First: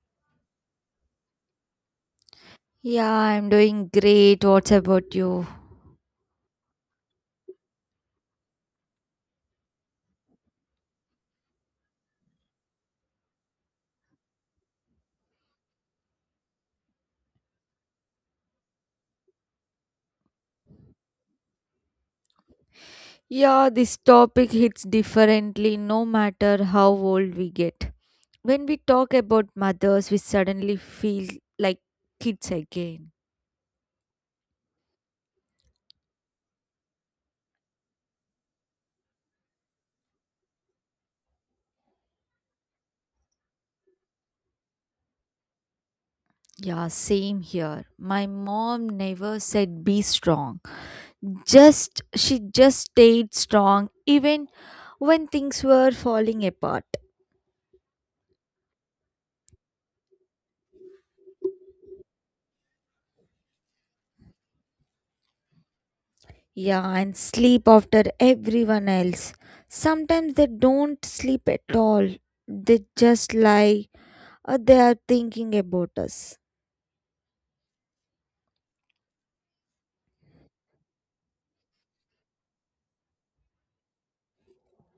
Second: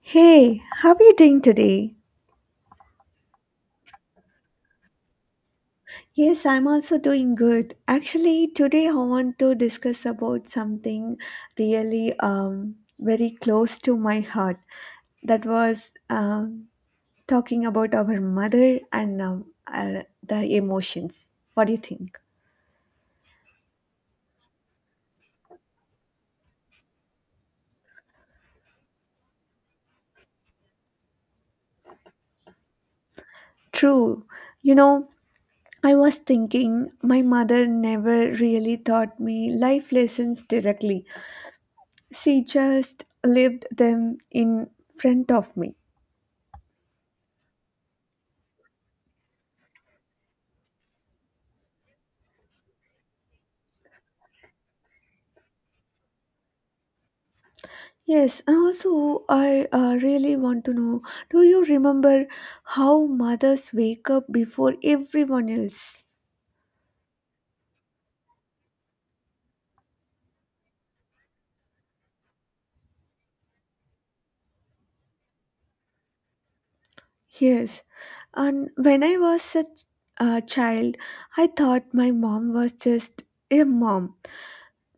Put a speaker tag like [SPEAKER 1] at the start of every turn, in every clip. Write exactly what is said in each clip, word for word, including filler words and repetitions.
[SPEAKER 1] Hey, how are you doing today?
[SPEAKER 2] Yeah, I'm doing great. What's about you?
[SPEAKER 1] Yes, I'm also doing good. Actually, today I want to discuss about something really um, very close to my heart. That was um, talking about our mother and um, uh, the emotions. What do you think?
[SPEAKER 2] Yeah, this topic hits differently no matter how old we get. When we talk about mothers, we suddenly feel like kids again.
[SPEAKER 1] True. You know, I was thinking my mother never really taught me life lessons directly. She just lived them in front of me.
[SPEAKER 2] Yeah, same here. My mom never said be strong. Just she just stayed strong even when things were falling apart.
[SPEAKER 1] Yes, and also I uh, really want to know do you remember how mothers wake up before everyone else?
[SPEAKER 2] Yeah, and sleep after everyone else. Sometimes they don't sleep at all. They just lie or they are thinking about us.
[SPEAKER 1] Yes, and when I was a ch- a child, I thought my mom was just a mom,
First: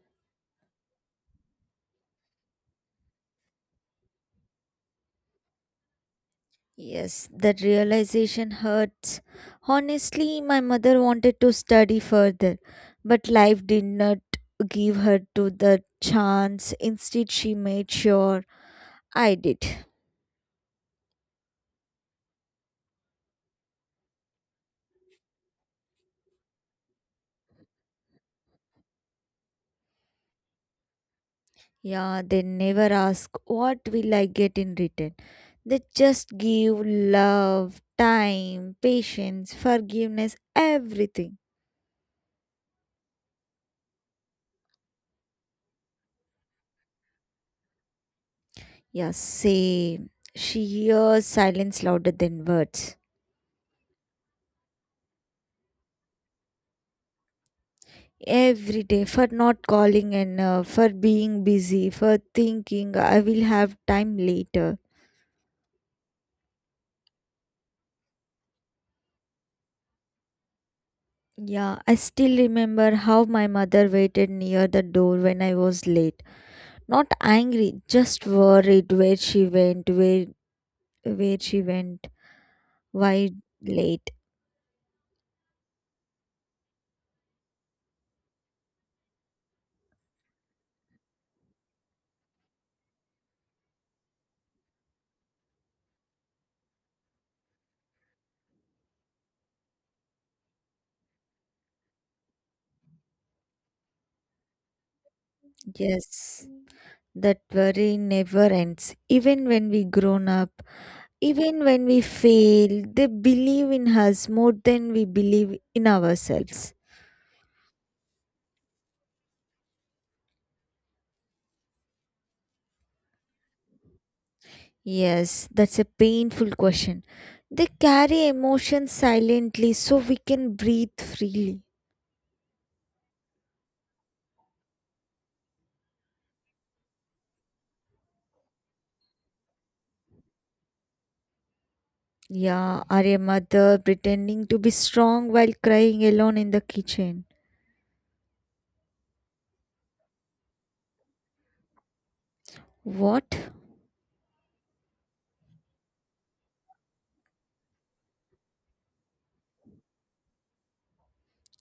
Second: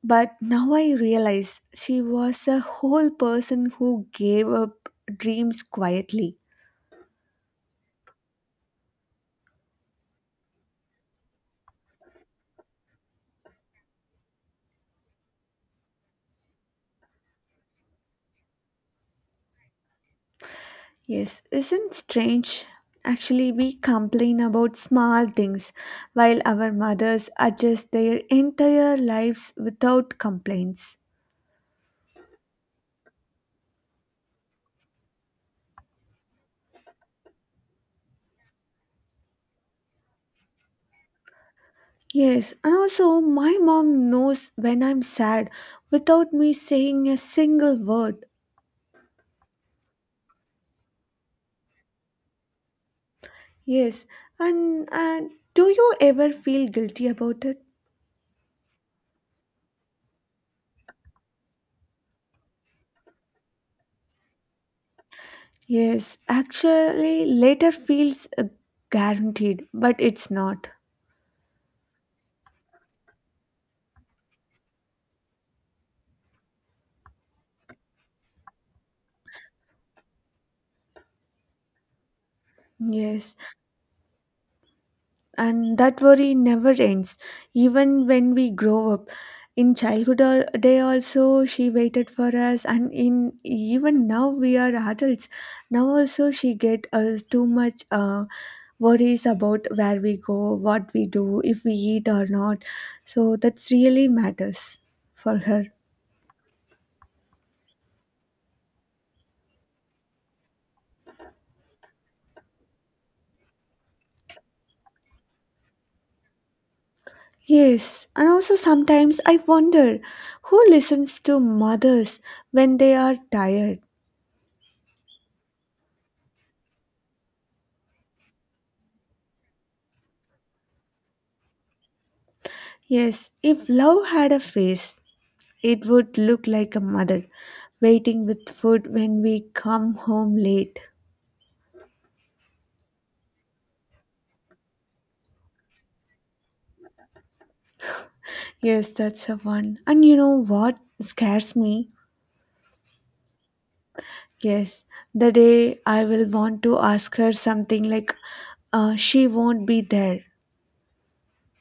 [SPEAKER 1] but now I realize she was a whole person who gave up dreams quietly.
[SPEAKER 2] Yes, that realization hurts. Honestly, my mother wanted to study further, but life did not give her to the chance. Instead, she made sure I did.
[SPEAKER 1] Yes, isn't strange? Actually, we complain about small things while our mothers adjust their entire lives without complaints.
[SPEAKER 2] Yeah, they never ask what will I get in return. They just give love, time, patience, forgiveness, everything.
[SPEAKER 1] Yes, and also my mom knows when I'm sad without me saying a single word.
[SPEAKER 2] Yeah, same. She hears silence louder than words.
[SPEAKER 1] Yes, and uh, do you ever feel guilty about it?
[SPEAKER 2] Every day for not calling enough, for being busy, for thinking I will have time later.
[SPEAKER 1] Yes, actually, later feels uh, guaranteed, but it's not.
[SPEAKER 2] Yeah, I still remember how my mother waited near the door when I was late. Not angry, just worried where she went, where where she went, why
[SPEAKER 1] Yes,
[SPEAKER 2] late?
[SPEAKER 1] and that worry never ends even when we grow up in childhood al- day also she waited for us and in even now we are adults now also she get uh, too much uh, worries about where we go, what we do, if we eat or not, so that's really matters for her.
[SPEAKER 2] Yes, that worry never ends. Even when we grown up, even when we fail, they believe in us more than we believe in ourselves.
[SPEAKER 1] Yes, and also sometimes I wonder who listens to mothers when they are tired.
[SPEAKER 2] Yes, that's a painful question. They carry emotions silently so we can breathe freely.
[SPEAKER 1] Yes, if love had a face, it would look like a mother waiting with food when we come home late.
[SPEAKER 2] Yeah, are a mother pretending to be strong while crying alone in the kitchen.
[SPEAKER 1] Yes, that's a one. And you know what scares me?
[SPEAKER 2] What?
[SPEAKER 1] Yes, the day I will want to ask her something like uh, she won't be there.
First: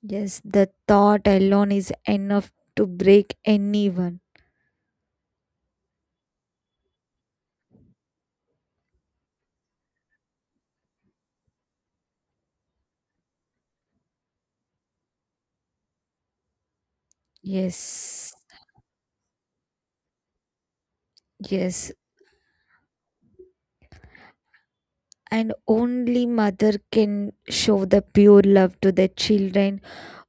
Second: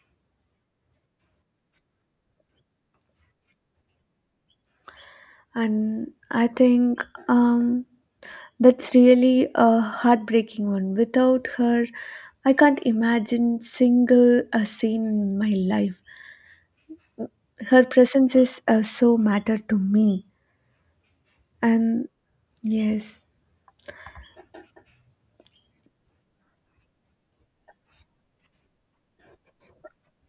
[SPEAKER 2] Yes, the thought alone is enough to break anyone.
[SPEAKER 1] And I think um, that's really a heartbreaking one. Without her, I can't imagine single a scene in my life. Her presence
[SPEAKER 2] Yes,
[SPEAKER 1] is uh, so matter to me.
[SPEAKER 2] yes.
[SPEAKER 1] And yes,
[SPEAKER 2] And only mother can show the pure love to the children.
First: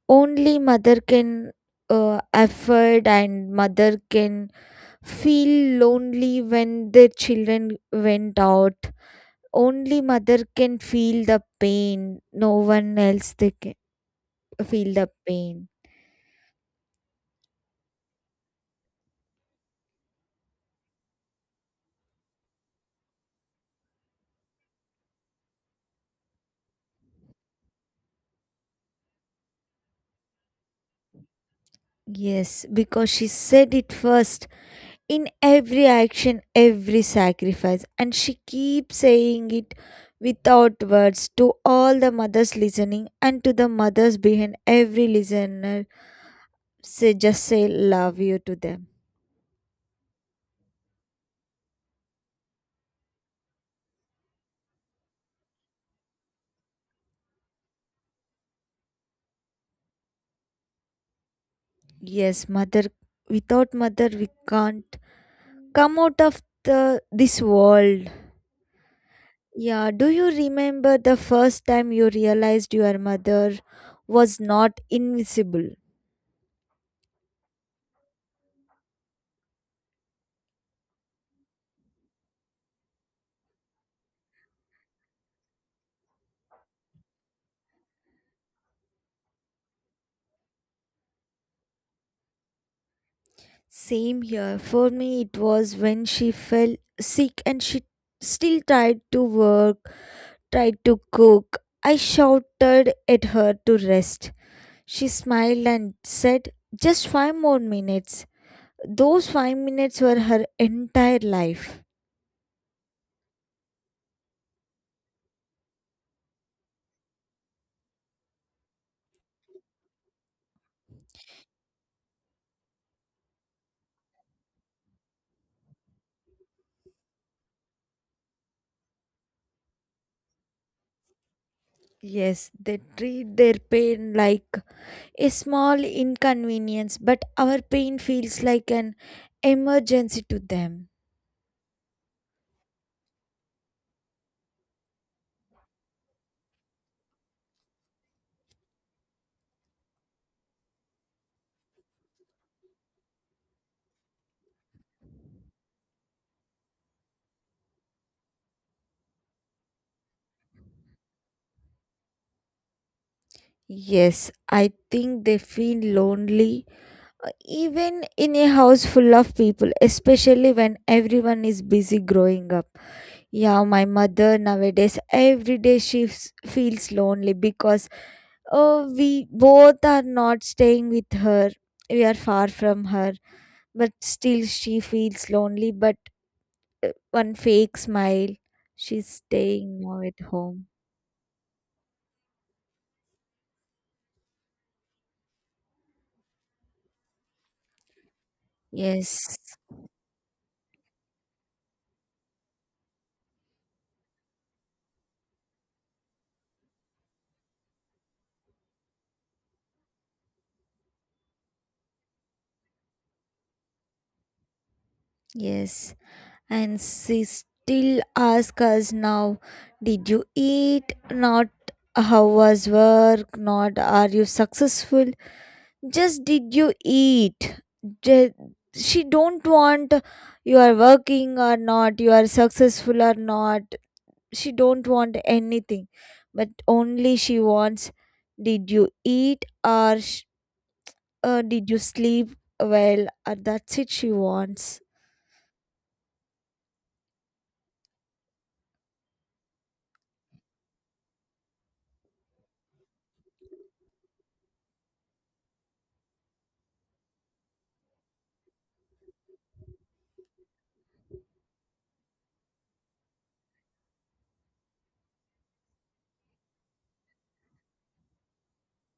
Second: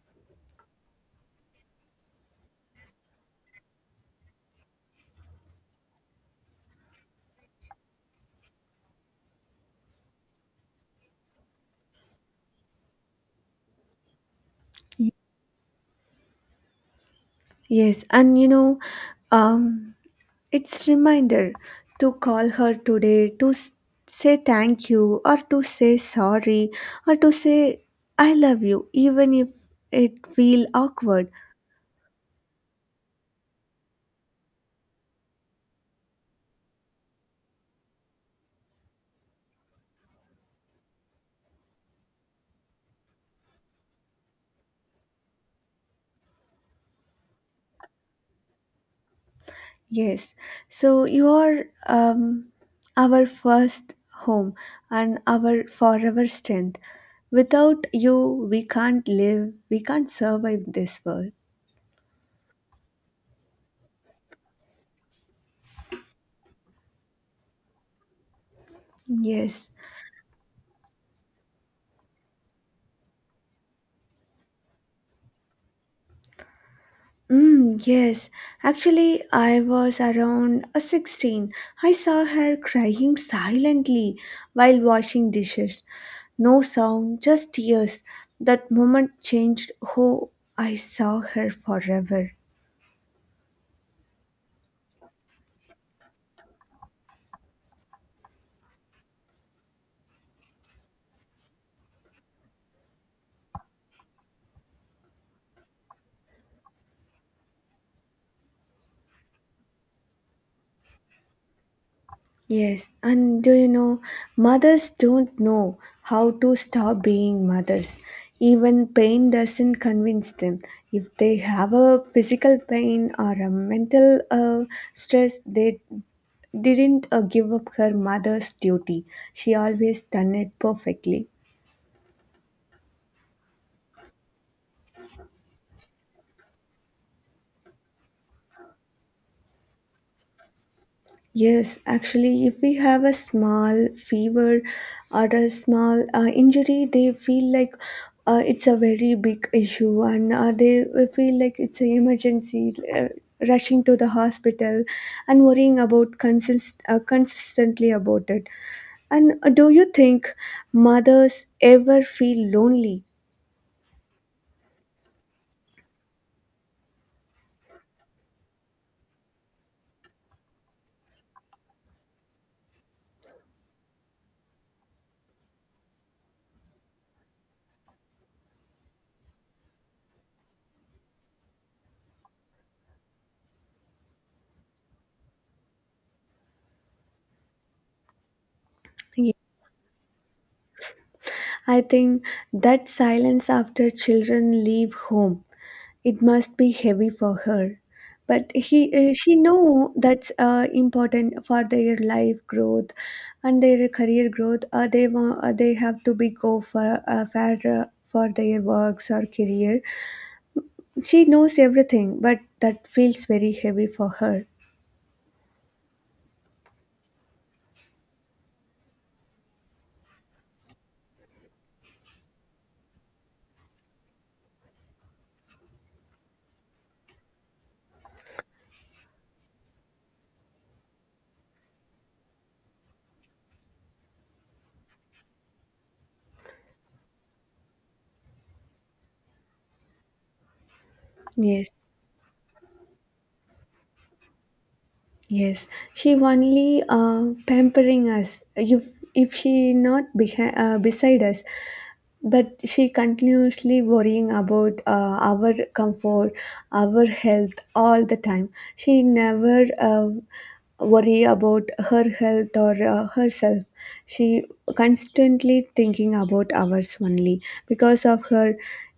[SPEAKER 2] Only mother can uh, afford, and mother can feel lonely when their children went out. Only mother can feel the pain. No one else they can feel the pain.
[SPEAKER 1] yes, and you know, um, it's reminder to call her today to s- say thank you or to say sorry or to say I love you, even if it feel awkward.
[SPEAKER 2] Yes, because she said it first, in every action, every sacrifice. And she keeps saying it without words to all the mothers listening and to the mothers behind every listener. Say just say love you to them.
[SPEAKER 1] Yes, so you are um, our first home and our forever strength. Without you, we can't live, we can't survive this world.
[SPEAKER 2] Yes, mother without mother we can't come out of the this world.
[SPEAKER 1] Yes.
[SPEAKER 2] Yeah, do you remember the first time you realized your mother was not invisible?
[SPEAKER 1] Mm, yes, actually, I was around uh, sixteen. I saw her crying silently while washing dishes. No sound, just tears. That moment changed who I saw her forever.
[SPEAKER 2] Same here. For me, it was when she fell sick and she still tried to work, tried to cook. I shouted at her to rest. She smiled and said, "Just five more minutes." Those five minutes were her entire life.
[SPEAKER 1] Yes, and do you know, mothers don't know how to stop being mothers. Even pain doesn't convince them. If they have a physical pain or a mental uh, stress, they didn't uh, give up her mother's duty. She always done it perfectly.
[SPEAKER 2] Yes, they treat their pain like a small inconvenience, but our pain feels like an emergency to them.
[SPEAKER 1] Yes, actually, if we have a small fever or a small uh, injury, they feel like uh, it's a very big issue and uh, they feel like it's an emergency, uh, rushing to the hospital and worrying about consist- uh, consistently about it. And uh, do you think mothers ever feel lonely?
[SPEAKER 2] Yes, I think they feel lonely even in a house full of people, especially when everyone is busy growing up. Yeah, my mother nowadays, every day she f- feels lonely because, oh, we both are not staying with her. We are far from her, but still she feels lonely. But uh, one fake smile, she's staying now at home.
[SPEAKER 1] I think that silence after children leave home, it must be heavy for her. But he, uh, she
[SPEAKER 2] Yes,
[SPEAKER 1] know that's uh, important for their life growth and their career growth. Uh, they want, uh, they have to be go for uh, fair uh, for their works or career. She knows everything, but that feels very heavy for her.
[SPEAKER 2] yes. And she still asks us now, did you eat? Not how was work, not are you successful, just did you eat. Ju- she don't want you are working or not, you are successful or not, she don't want anything, but only she wants did you eat? Or sh- uh,
[SPEAKER 1] Yes,
[SPEAKER 2] did you sleep well? Or that's it she wants.
[SPEAKER 1] yes. She only uh, pampering us. If if she not behind, uh, beside us, but she continuously worrying about uh, our comfort, our health, all the time. She never uh, worry about her health or uh, herself. She constantly thinking about ours only. Because of her,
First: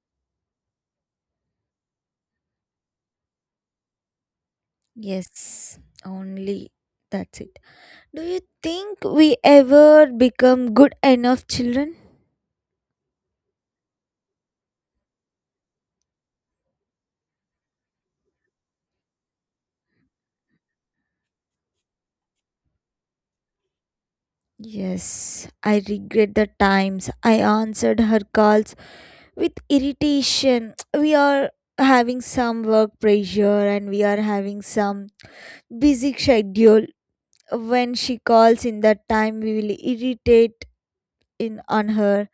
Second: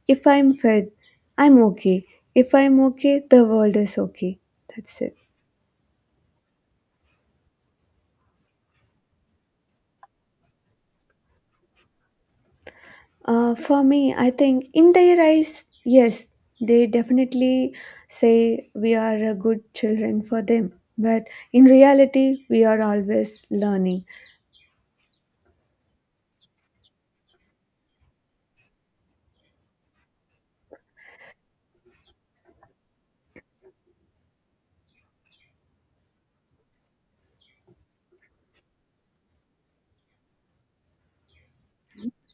[SPEAKER 1] if I'm fed, I'm okay. If I'm okay, the world is okay. That's it.
[SPEAKER 2] Yes, only, that's it. Do you think we ever become good enough children?
[SPEAKER 1] Uh, for me, I think in their eyes, yes, they definitely say we are a good children for them. But in reality, we are always learning.
[SPEAKER 2] Yes, I regret the times I answered her calls with irritation. We are having some work pressure and we are having some busy schedule. When she calls in that time, we will irritate in on her.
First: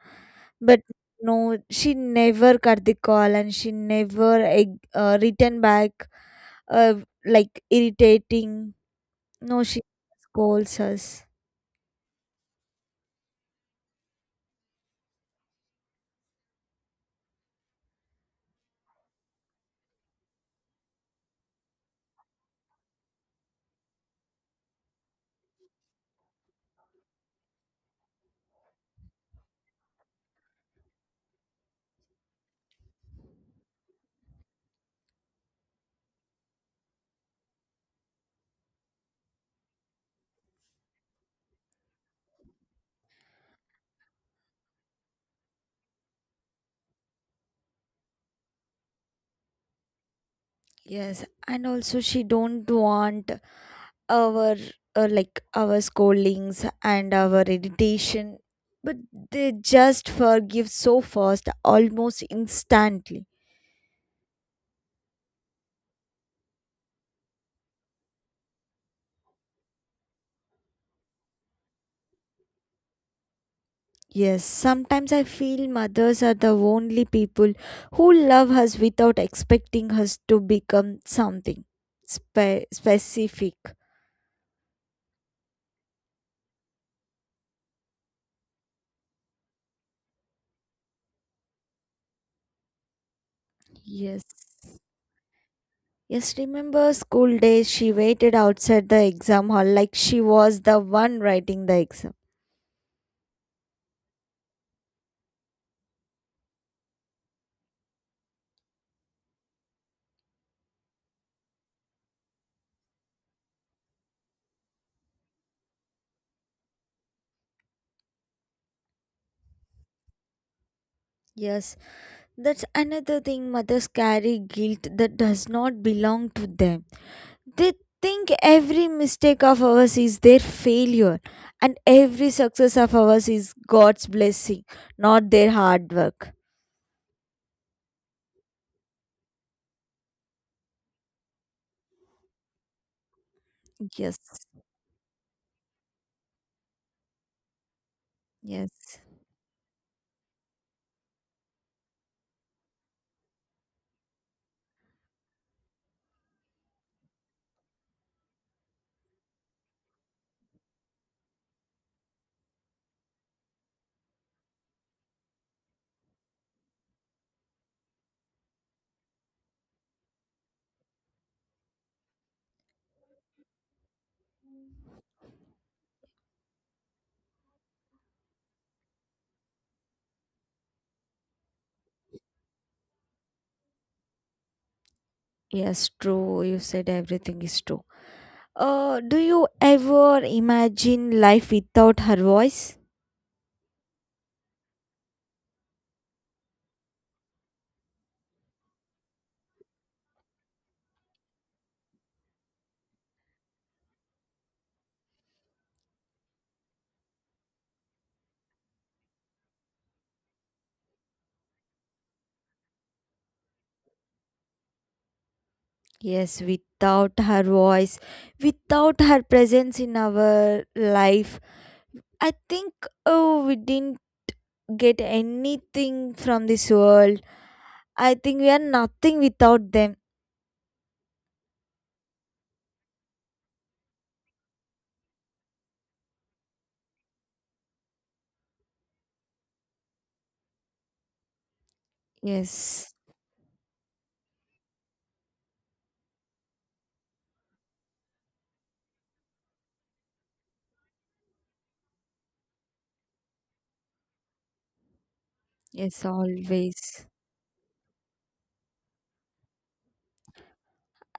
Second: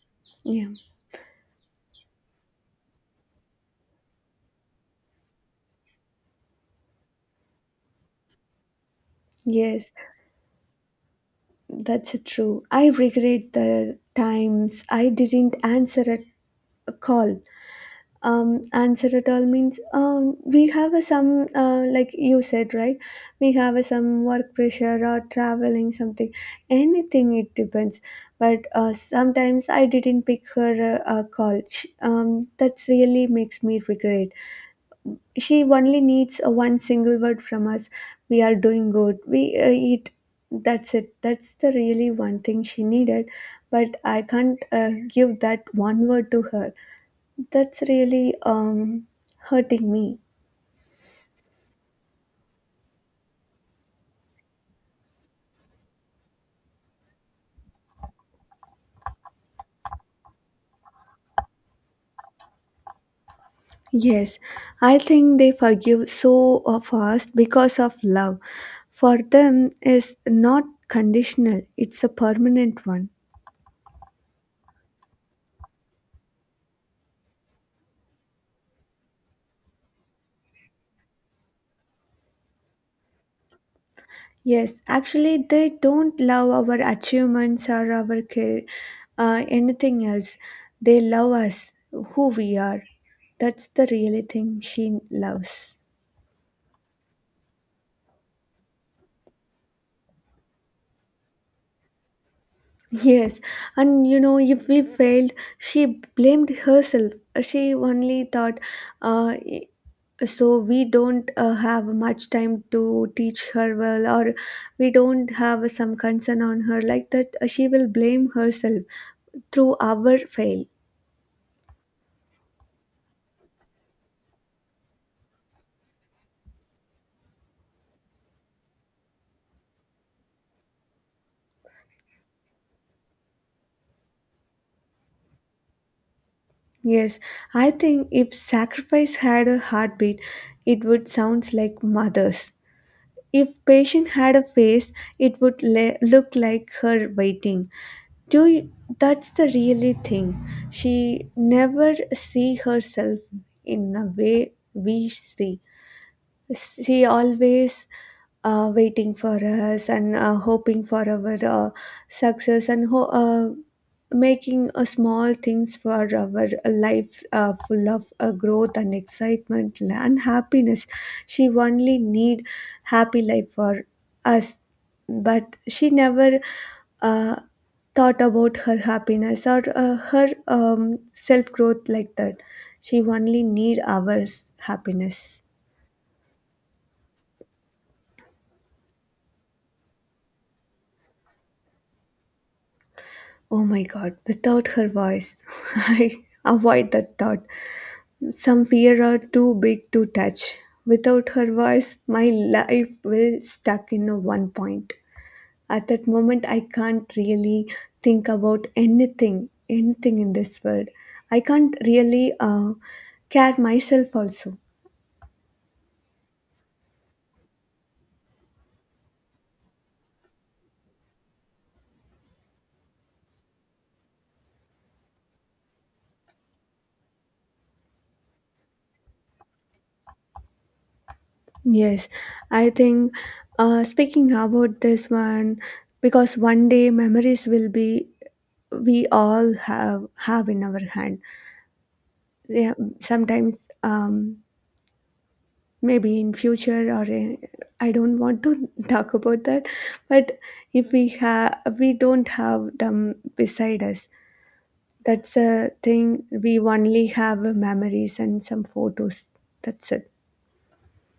[SPEAKER 1] Yeah,
[SPEAKER 2] But no, she never cut the call, and she never eh, uh, written back uh, like irritating. No, she
[SPEAKER 1] yes,
[SPEAKER 2] scolds us.
[SPEAKER 1] that's true. I regret the times I didn't answer a a call. Um, answerable means um, we have a some uh, like you said right, we have a some work pressure or traveling something, anything it depends. But uh, sometimes I didn't pick her uh, uh, call she, um, that's really makes me regret. She only needs uh, one single word from us, we are doing good, we uh, eat. That's it, that's the really one thing she needed, but I can't uh, give that one word to her. That's really um, hurting me.
[SPEAKER 2] Yes, and also she don't want our uh, like our scoldings and our irritation, but they just forgive so fast, almost instantly.
[SPEAKER 1] Yes, I think they forgive so uh, fast because of love. For them is not conditional, it's a permanent one.
[SPEAKER 2] Yes, sometimes I feel mothers are the only people who love us without expecting us to become something spe- specific.
[SPEAKER 1] Yes, actually they don't love our achievements or our care, uh, anything else. They love us, who we are. That's the really
[SPEAKER 2] Yes.
[SPEAKER 1] thing she loves.
[SPEAKER 2] Yes, remember school days she waited outside the exam hall like she was the one writing the exam.
[SPEAKER 1] Yes, and you know, if we failed, she blamed herself. She only thought, uh, so we don't uh, have much time to teach her well, or we don't have some concern on her. Like that, uh, she will blame herself through our fail.
[SPEAKER 2] Yes, that's another thing mothers carry guilt that does not belong to them. They think every mistake of ours is their failure and every success of ours is God's blessing, not their hard work.
[SPEAKER 1] Yes, I think if sacrifice had a heartbeat, it would sound like mothers. If patient
[SPEAKER 2] Yes,
[SPEAKER 1] had a face, it would le- look like her waiting. Do you,
[SPEAKER 2] yes,
[SPEAKER 1] that's the really thing. She never see herself in a way we see, she always uh, waiting for us and uh, hoping for our uh, success and ho- uh, making uh, small things for our life uh, full of uh, growth and excitement and happiness. She only need happy life for us, but she never uh, thought about her happiness or uh, her um, self growth like that. She only need ours happiness.
[SPEAKER 2] yes, true. You said everything is true. Uh, do you ever imagine life without her voice?
[SPEAKER 1] Oh my god, without her voice, I avoid that thought. Some fear are too big to touch. Without her voice, my life will stuck in a one point. At that moment, I can't really think about anything, anything in this world. I can't really uh, care myself also.
[SPEAKER 2] Yes, without her voice, without her presence in our life, I think, oh, we didn't get anything from this world. I think we are nothing without them.
[SPEAKER 1] Yes, I think uh, speaking about this one, because one day memories will be we all have have in our hand. Yeah,
[SPEAKER 2] Yes,
[SPEAKER 1] sometimes um, maybe in future or in, I don't want to talk about that, but if we have we don't have them beside us, that's a
[SPEAKER 2] yes,
[SPEAKER 1] thing. We
[SPEAKER 2] always.
[SPEAKER 1] only have memories and some photos. That's it.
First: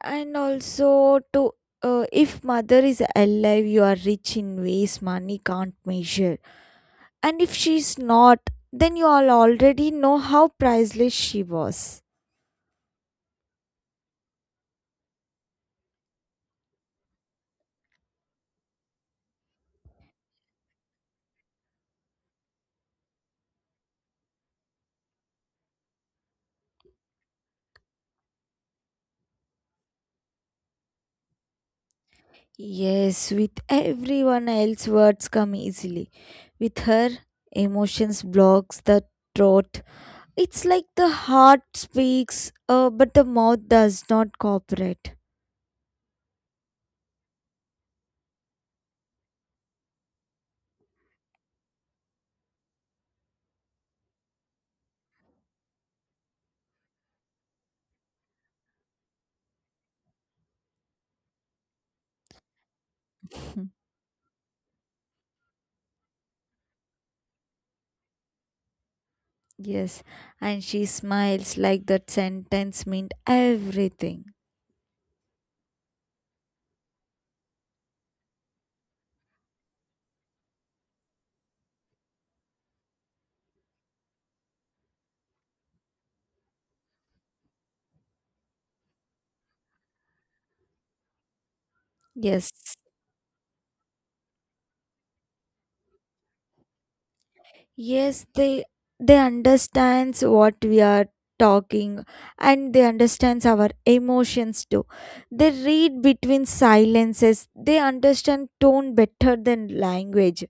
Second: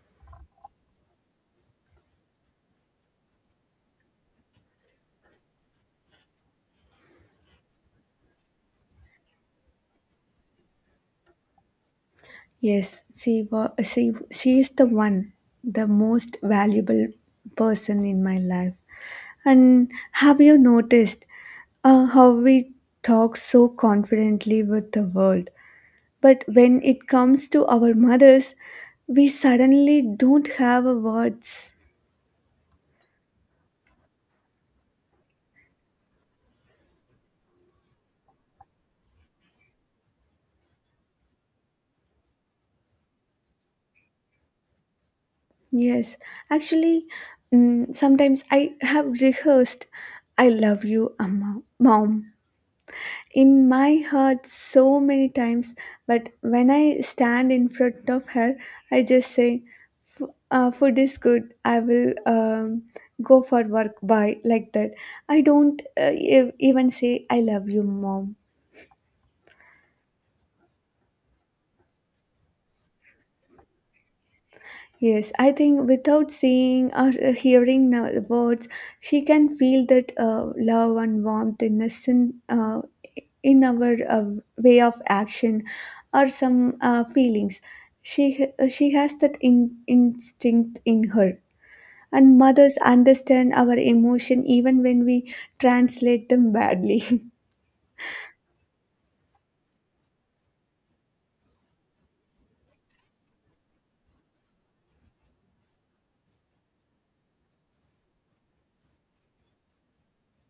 [SPEAKER 2] And also, to uh, if mother is alive, you are rich in ways money can't measure. And if she's not, then you all already know how priceless she was.
[SPEAKER 1] Yes, she was she she is the one, the most valuable person in my life. And have you noticed uh, how we talk so confidently with the world? But when it comes to our mothers, we suddenly don't have a words.
[SPEAKER 2] Yes, with everyone else, words come easily. With her, emotions blocks the throat. It's like the heart speaks, uh, but the mouth does not cooperate.
[SPEAKER 1] Yes, actually, mm, sometimes I have rehearsed, "I love you, Amma, mom," in my heart so many times, but when I stand in front of her I just say, "F- uh, Food is good, I will um, go for work, bye," like that. I don't uh, ev- even say I love you mom.
[SPEAKER 2] Yes, and she smiles like that sentence meant everything.
[SPEAKER 1] Yes, I think without seeing or uh, hearing no- words, she can feel that uh, love and warmth in a sin, uh, in our uh, way of action or some uh, feelings. She she has that in, instinct in her, and
[SPEAKER 2] Yes,
[SPEAKER 1] mothers understand our emotion even when we translate them badly.
[SPEAKER 2] yes, they they understands what we are talking, and they understands our emotions too. They read between silences. They understand tone better than language.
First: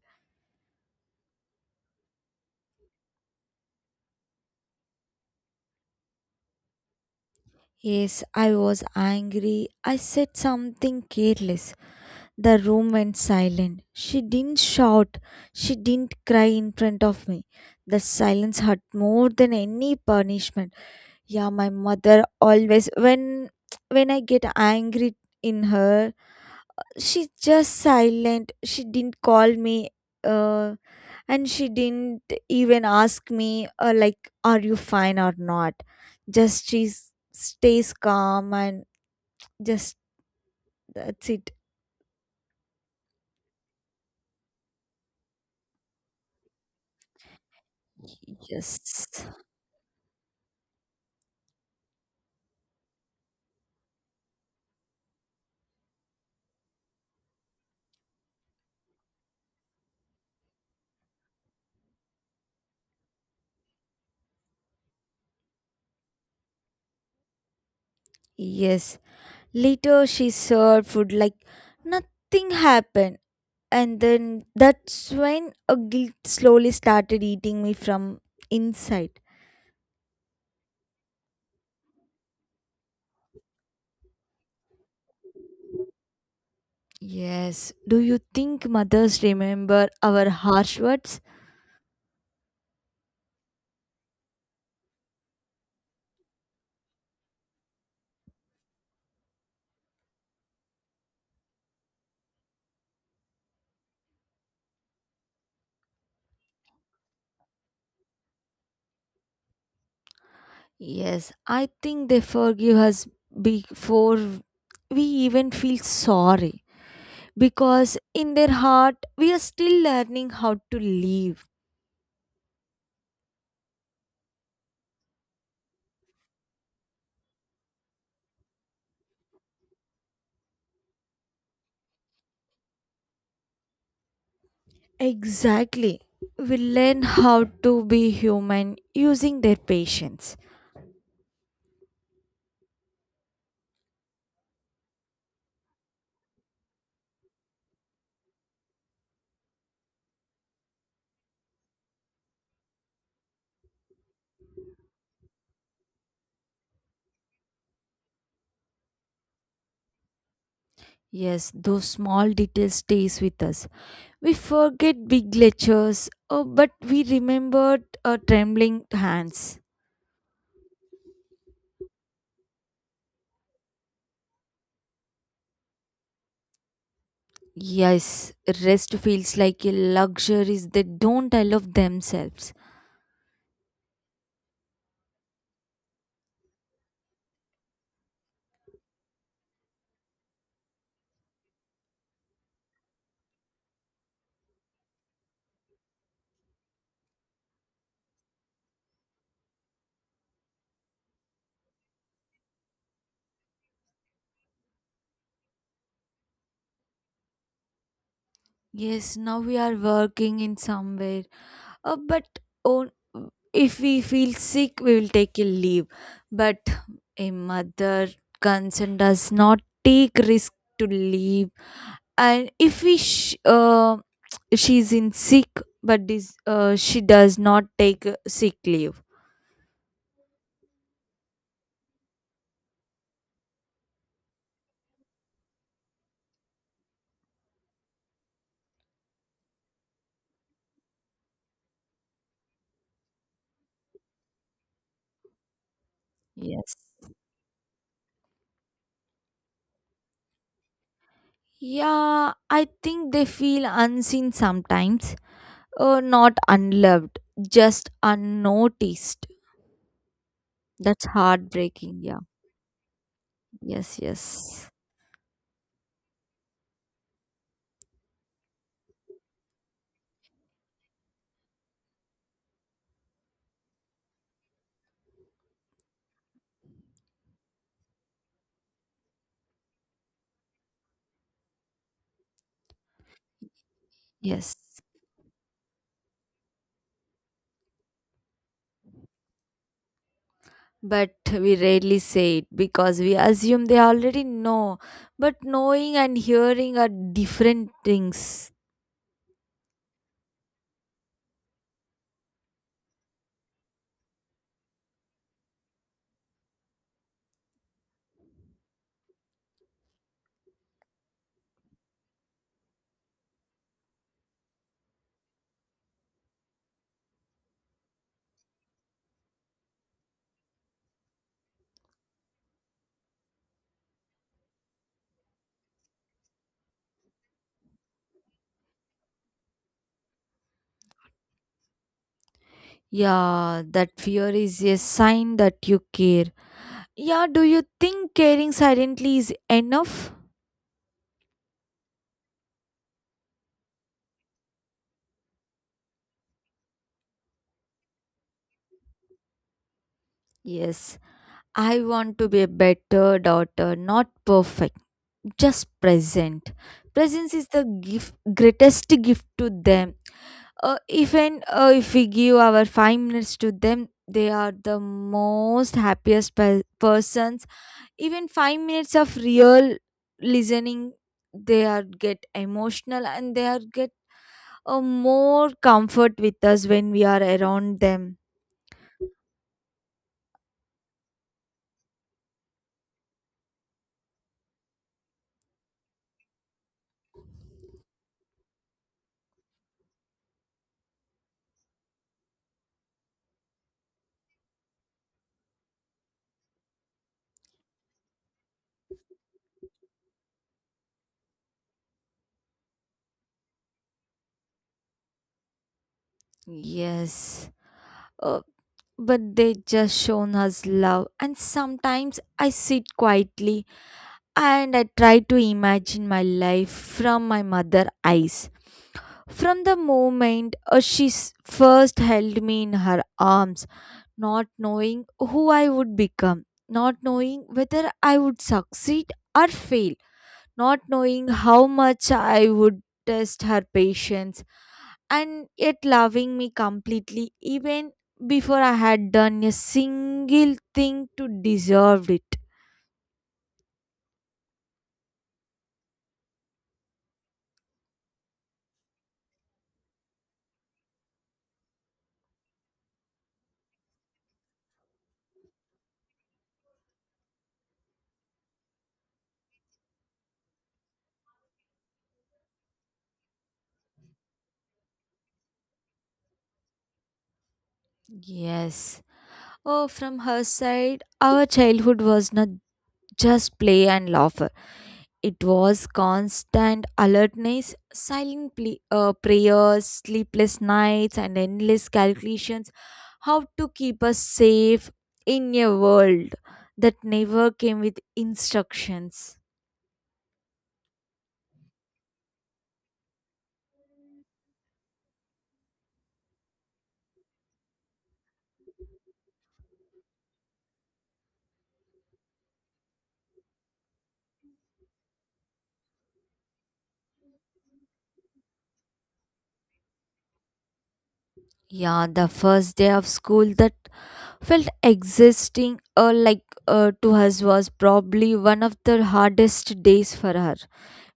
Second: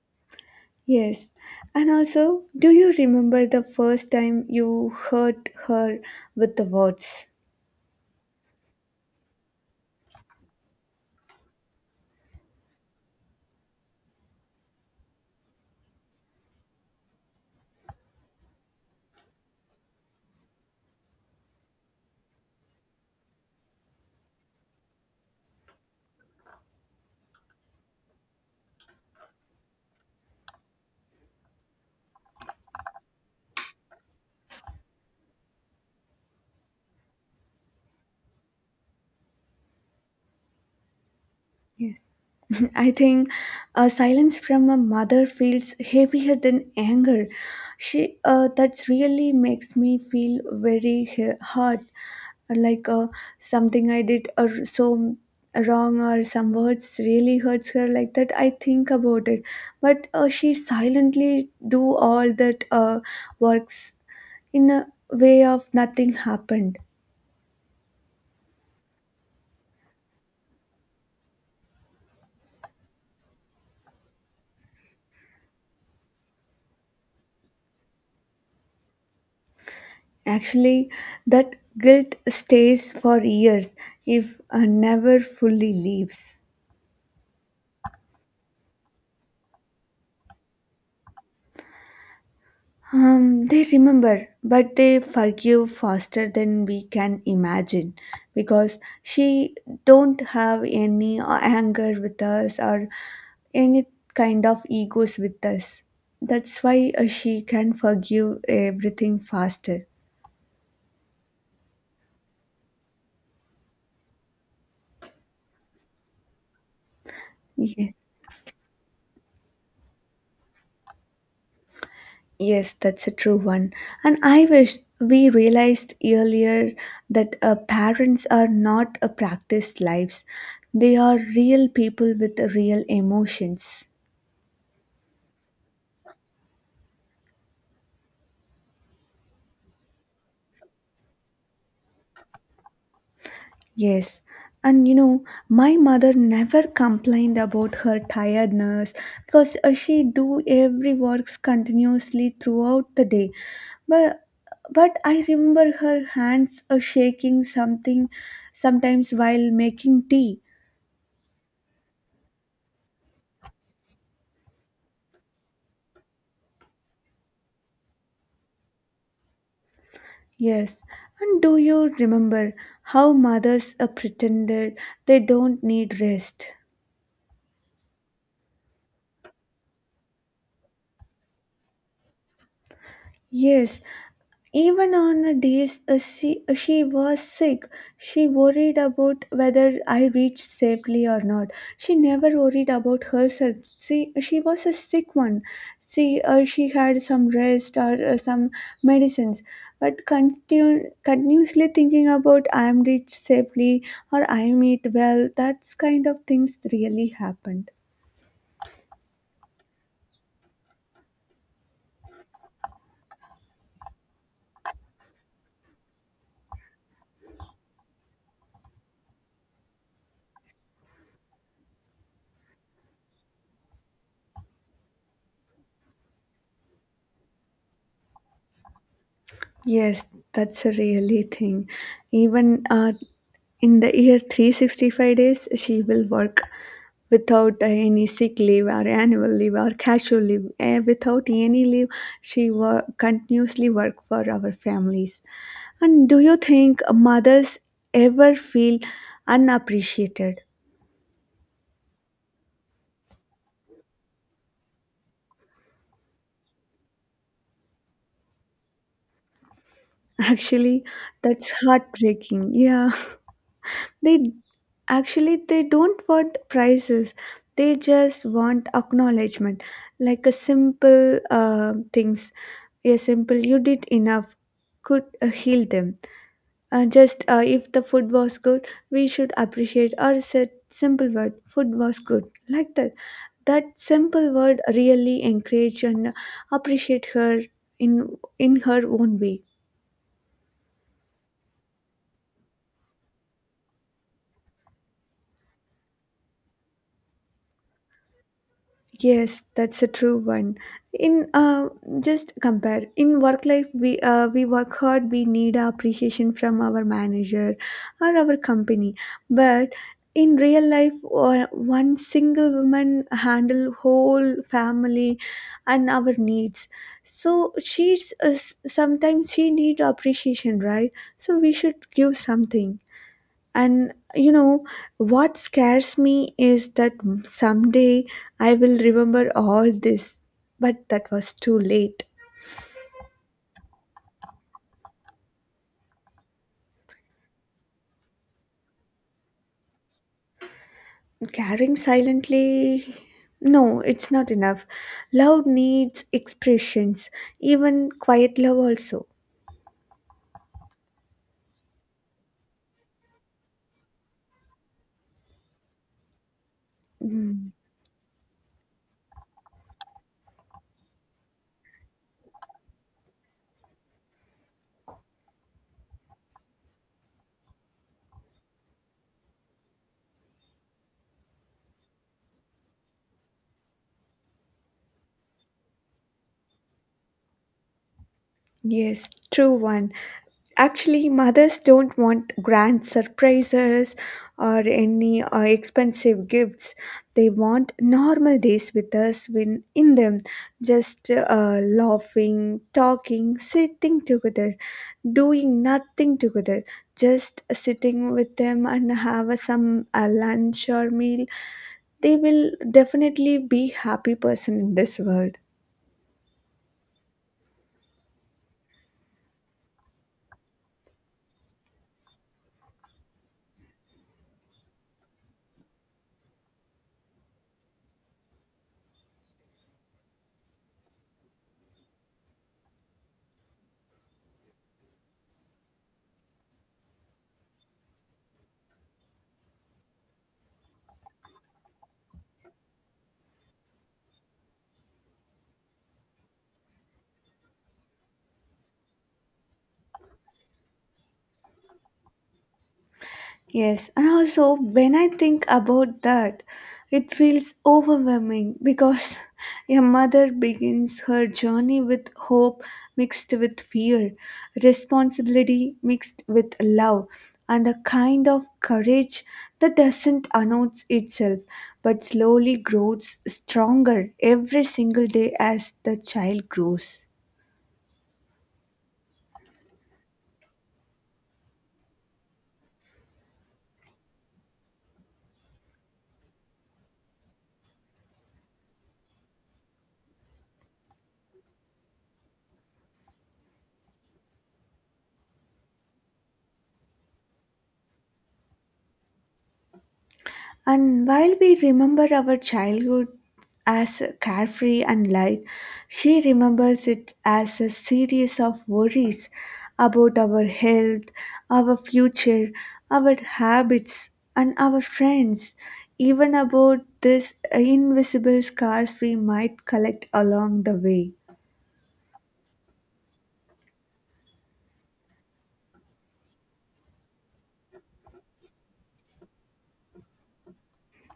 [SPEAKER 1] Yes, and also, do you remember the first time you hurt her with the words?
[SPEAKER 2] Yes, I was angry. I said something careless. The room went silent. She didn't shout. She didn't cry in front of me. The silence hurt more than any punishment. Yeah, my mother always when when I get angry in her, she's just silent. She didn't call me uh and she didn't even ask me uh, like are you fine or not. Just she s- stays calm and just that's it.
[SPEAKER 1] Yes. I think uh, silence from a mother feels heavier than anger. She uh, that really
[SPEAKER 2] Yes.
[SPEAKER 1] makes me feel very he- hurt, like uh, something I did or so wrong or some words really hurts her like that. I think about it, but uh, she silently do all that uh, works in a way of nothing happened.
[SPEAKER 2] Yes. Later, she served food like nothing happened. And then that's when a guilt slowly started eating me from inside.
[SPEAKER 1] Actually, that guilt stays for years, if uh, never fully leaves.
[SPEAKER 2] Yes. Do you think mothers remember our harsh words?
[SPEAKER 1] Um, they remember, but they forgive faster than we can imagine because she don't have any uh, anger with us or any kind of egos with us. That's why uh, she can forgive everything faster.
[SPEAKER 2] Yes. I think they forgive us before we even feel sorry.
[SPEAKER 1] Yes.
[SPEAKER 2] Because in their heart, we are still learning how to live.
[SPEAKER 1] Yes, that's a true one. And I wish we realized earlier that uh, parents are not a practiced lives. They are real people with real emotions.
[SPEAKER 2] Exactly. We learn how to be human using their patience.
[SPEAKER 1] Yes. And you know, my mother never complained about her tiredness because uh, she do every works continuously throughout the day. But but I remember her hands uh, shaking something sometimes while making tea.
[SPEAKER 2] Yes, those small details stays with us. We forget big lectures, oh, but we remembered our trembling hands.
[SPEAKER 1] Yes, and do you remember how mothers uh, pretended they don't need rest?
[SPEAKER 2] Yes, rest feels like a luxury they don't allow themselves.
[SPEAKER 1] Yes, even on the days uh, she, uh, she was sick, she worried about whether I reached safely or not. She never worried about herself. See, she was a sick one. See, uh, she had some rest or uh, some medicines, but continu- continuously thinking about I am reached safely or I am eat well. That's kind of things really happened.
[SPEAKER 2] Yes, now we are working in somewhere, uh, but on, if we feel sick we will take a leave, but a mother concern does not take risk to leave, and if we sh- uh, she's in sick, but this uh, she does not take uh, sick leave.
[SPEAKER 1] Yes, that's a really thing. Even uh, in the year three hundred sixty-five days, she will work without any sick leave or annual leave or casual leave. Eh, without any leave, she wo- continuously work for our families. And do you
[SPEAKER 2] Yes.
[SPEAKER 1] think mothers ever feel unappreciated?
[SPEAKER 2] Yeah, I think they feel unseen sometimes, uh, not unloved, just unnoticed.
[SPEAKER 1] Actually,
[SPEAKER 2] That's
[SPEAKER 1] that's
[SPEAKER 2] heartbreaking. Yeah.
[SPEAKER 1] heartbreaking. Yeah,
[SPEAKER 2] Yes,
[SPEAKER 1] they
[SPEAKER 2] yes,
[SPEAKER 1] actually they don't want prizes. They just want acknowledgement, like a simple uh, things. A simple "you did enough" could uh, heal them. Uh, just uh, if the food was good, we should appreciate or said simple word "food was good" like that. That simple
[SPEAKER 2] yes,
[SPEAKER 1] word really encourage and appreciate her in in her own way.
[SPEAKER 2] but we rarely say it because we assume they already know. But knowing and hearing are different things.
[SPEAKER 1] Yes, that's a true one. In uh, just compare in work life, we uh, we work hard. We need appreciation from our manager or our company. But in real life, uh, one single woman handle whole family and our needs. So she's uh, s- sometimes she need appreciation, right? So we should give something. And you know, what scares me is that someday I will remember all this. But that was too late.
[SPEAKER 2] Yeah, that fear is a sign that you care. Yeah, do you think caring silently is enough?
[SPEAKER 1] Caring silently, no, it's not enough. Love needs expressions, even quiet love also.
[SPEAKER 2] Yes, I want to be a better daughter, not perfect, just present. Presence is
[SPEAKER 1] Mm,
[SPEAKER 2] the gift, greatest gift to them. Uh, even uh, if we give our five minutes to them, they are the most happiest pe- persons. Even five minutes of real listening, they are get emotional and they are get a more comfort with us when we are around them.
[SPEAKER 1] yes, true one. Actually, mothers don't want grand surprises or any uh, expensive gifts. They want normal days with us when in them, just uh, laughing, talking, sitting together, doing nothing together, just sitting with them and have a, some a lunch or meal. They will definitely be happy person in this world.
[SPEAKER 2] Yes. Uh, but they just shown us love. And sometimes I sit quietly and I try to imagine my life from my mother eyes. From the moment uh, she s- first held me in her arms, not knowing who I would become, not knowing whether I would succeed or fail, not knowing how much I would test her patience, and yet loving me completely even before I had done a single thing to deserve it.
[SPEAKER 1] Yes, and also when I think about that, it feels overwhelming because your mother begins her journey with hope mixed with fear, responsibility mixed with love, and a kind of courage that doesn't announce itself but slowly grows stronger every single day as the child grows.
[SPEAKER 2] Yes. Oh, from her side, our childhood was not just play and laughter. It was constant alertness, silent ple- uh, prayers, sleepless nights, and endless calculations how to keep us safe in a world that never came with instructions.
[SPEAKER 1] And while we remember our childhood as carefree and light, she remembers it as a series of worries about our health, our future, our habits, and our friends, even about these invisible scars we might collect along the way.
[SPEAKER 2] Yeah, the first day of school that felt existing uh, like uh, to us was probably one of the hardest days for her.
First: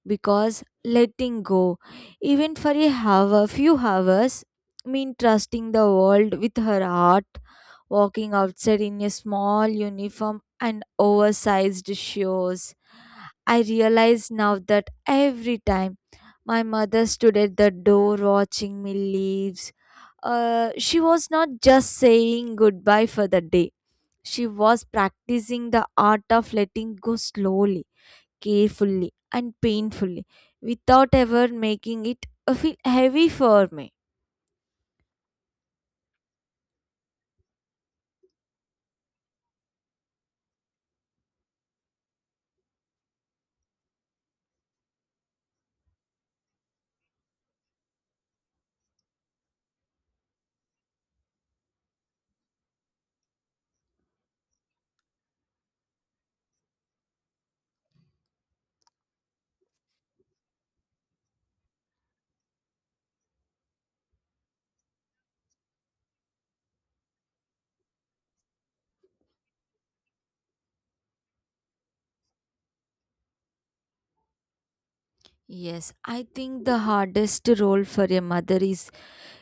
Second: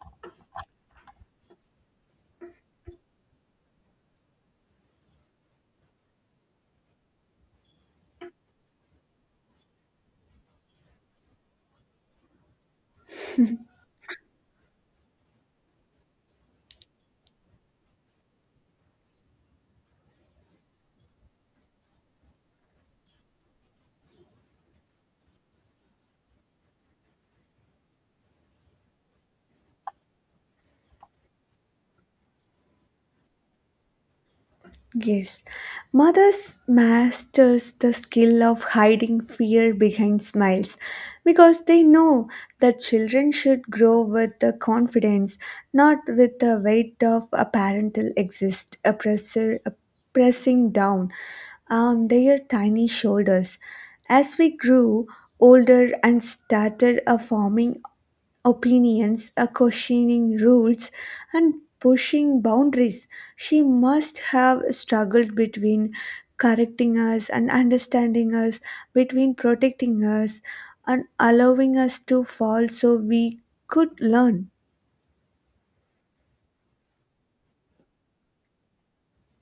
[SPEAKER 2] Because letting go, even for a hour, few hours, mean trusting the world with her heart, walking outside in a small uniform and oversized shoes. I realize now that every time my mother stood at the door watching me leave, uh, she was not just saying goodbye for the day. She was practicing the art of letting go slowly, carefully, and painfully without ever making it uh, feel heavy for me.
[SPEAKER 1] Yes, mothers masters the skill of hiding fear behind smiles because they know that children should grow with the confidence, not with the weight of a parental exist a pressure a pressing down on their tiny shoulders. As we grew older and started a forming opinions, uh, questioning rules, and pushing boundaries. She must have struggled between correcting us and understanding us, between protecting us and allowing us to fall so we could learn.
[SPEAKER 2] Yes, I think the hardest role for a mother is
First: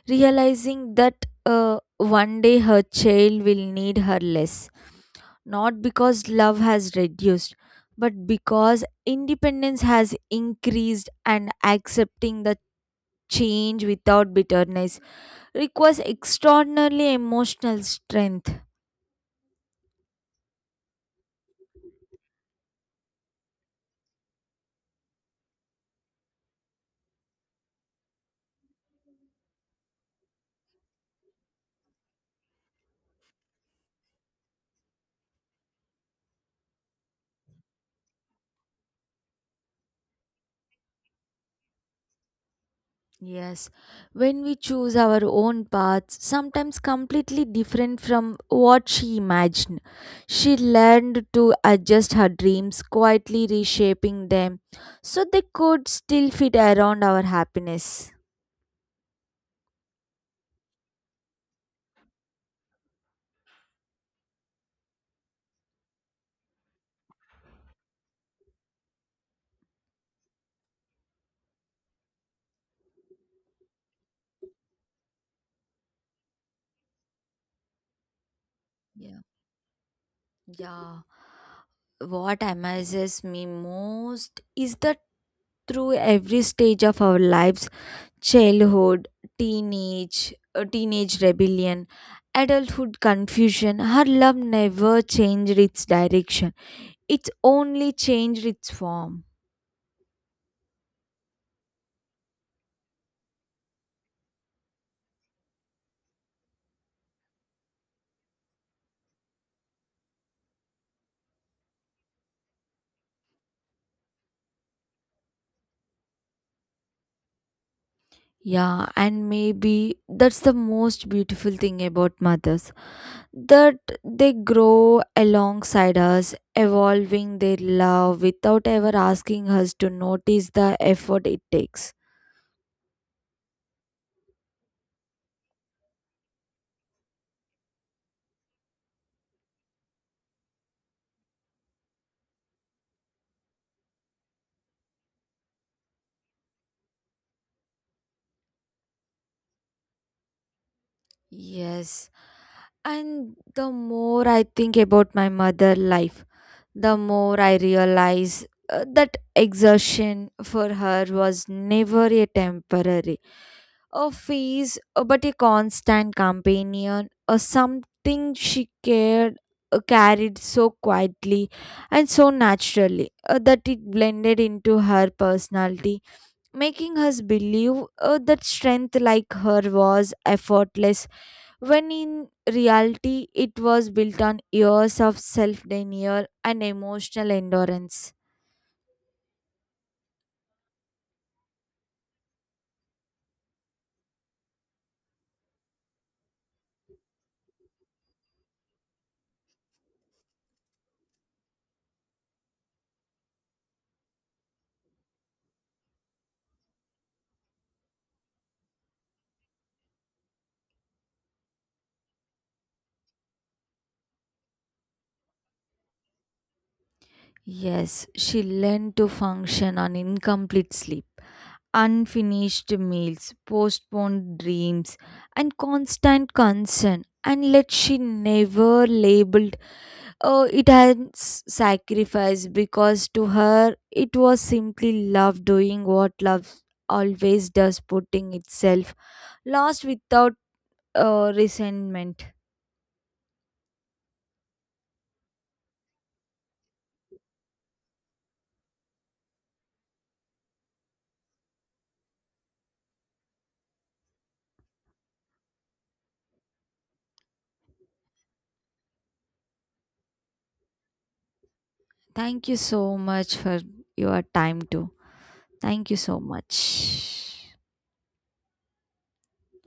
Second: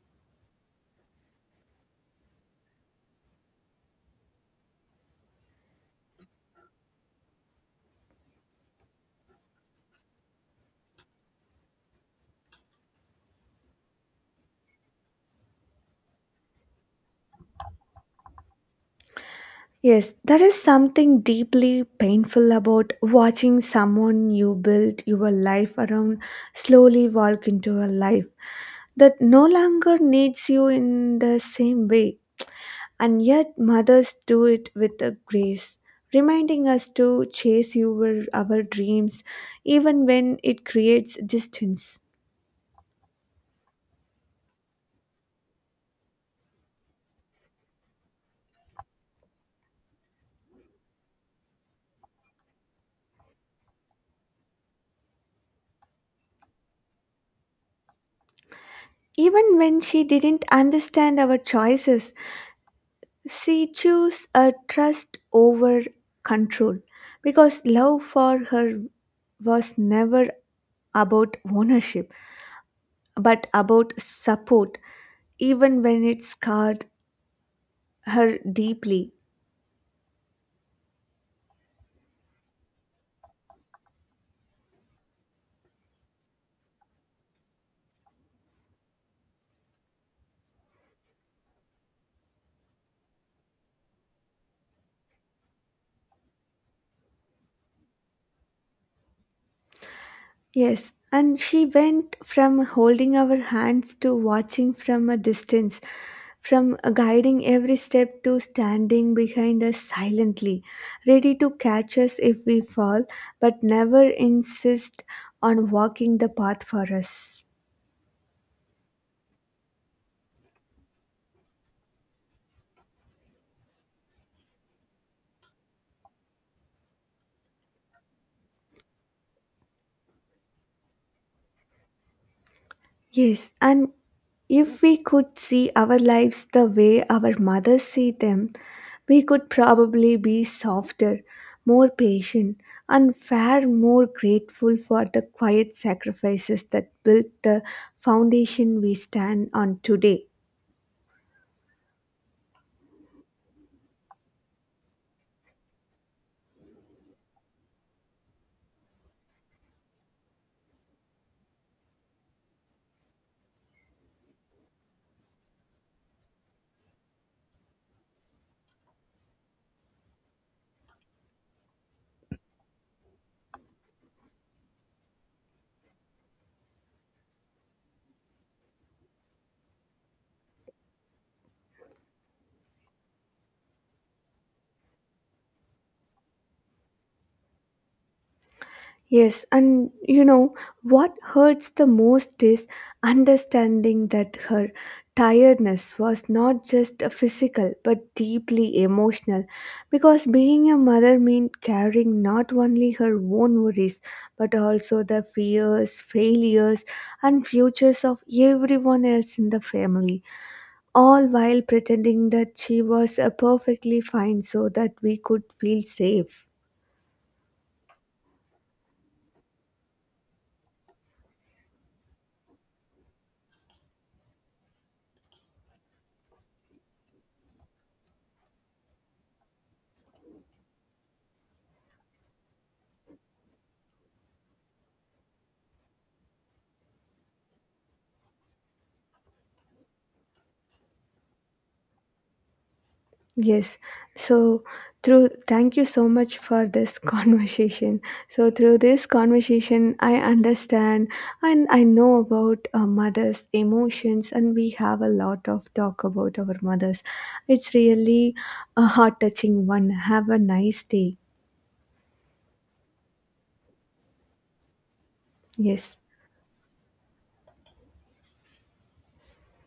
[SPEAKER 2] realizing that uh, one day her child will need her less. Not because love has reduced, but because independence has increased, and accepting the change without bitterness requires extraordinarily emotional strength.
[SPEAKER 1] Yes, there is something deeply painful about watching someone you built your life around slowly walk into a life that no longer needs you in the same way. And yet, mothers do it with a grace, reminding us to chase our, our dreams even when it creates distance.
[SPEAKER 2] Yes, when we choose our own paths, sometimes completely different from what she imagined, she learned to adjust her dreams, quietly reshaping them so they could still fit around our happiness.
[SPEAKER 1] Even when she didn't understand our choices, she chose a trust over control because love for her was never about ownership but about support, even when it scarred her deeply.
[SPEAKER 2] Yeah. Yeah. What amazes me most is that through every stage of our lives, childhood, teenage, uh, teenage rebellion, adulthood confusion, her love never changed its direction. It's only changed its form.
[SPEAKER 1] Yes, and she went from holding our hands to watching from a distance, from guiding every step to standing behind us silently, ready to catch us if we fall, but never insist on walking the path for us.
[SPEAKER 2] Yeah, and maybe that's the most beautiful thing about mothers, that they grow alongside us, evolving their love without ever asking us to notice the effort it takes.
[SPEAKER 1] Yes, and if we could see our lives the way our mothers see them, we could probably be softer, more patient, and far more grateful for the quiet sacrifices that built the foundation we stand on today.
[SPEAKER 2] Yes, and the more I think about my mother life, the more I realize uh, that exertion for her was never a temporary a phase, uh, but a constant companion, or something she cared uh, carried so quietly and so naturally, uh, that it blended into her personality, making us believe uh, that strength like her was effortless when in reality it was built on years of self denial and emotional endurance.
[SPEAKER 1] Yes, and you know what hurts the most is understanding that her tiredness was not just a physical but deeply emotional because being a mother meant carrying not only her own worries but also the fears, failures, and futures of everyone else in the family, all while pretending that she was uh, perfectly fine so that we could feel safe.
[SPEAKER 2] Yes, she learned to function on incomplete sleep, unfinished meals, postponed dreams, and constant concern. And yet she never labeled, oh, it as sacrifice, because to her it was simply love doing what love always does, putting itself last without uh, resentment.
[SPEAKER 1] Yes. So through Thank you so much for this conversation. So through this conversation I understand and I know about a mother's emotions and we have a lot of talk about our mothers. It's really a heart touching one. Have a nice day.
[SPEAKER 2] Thank you so much for your time too. Thank
[SPEAKER 1] Yes.
[SPEAKER 2] you so much.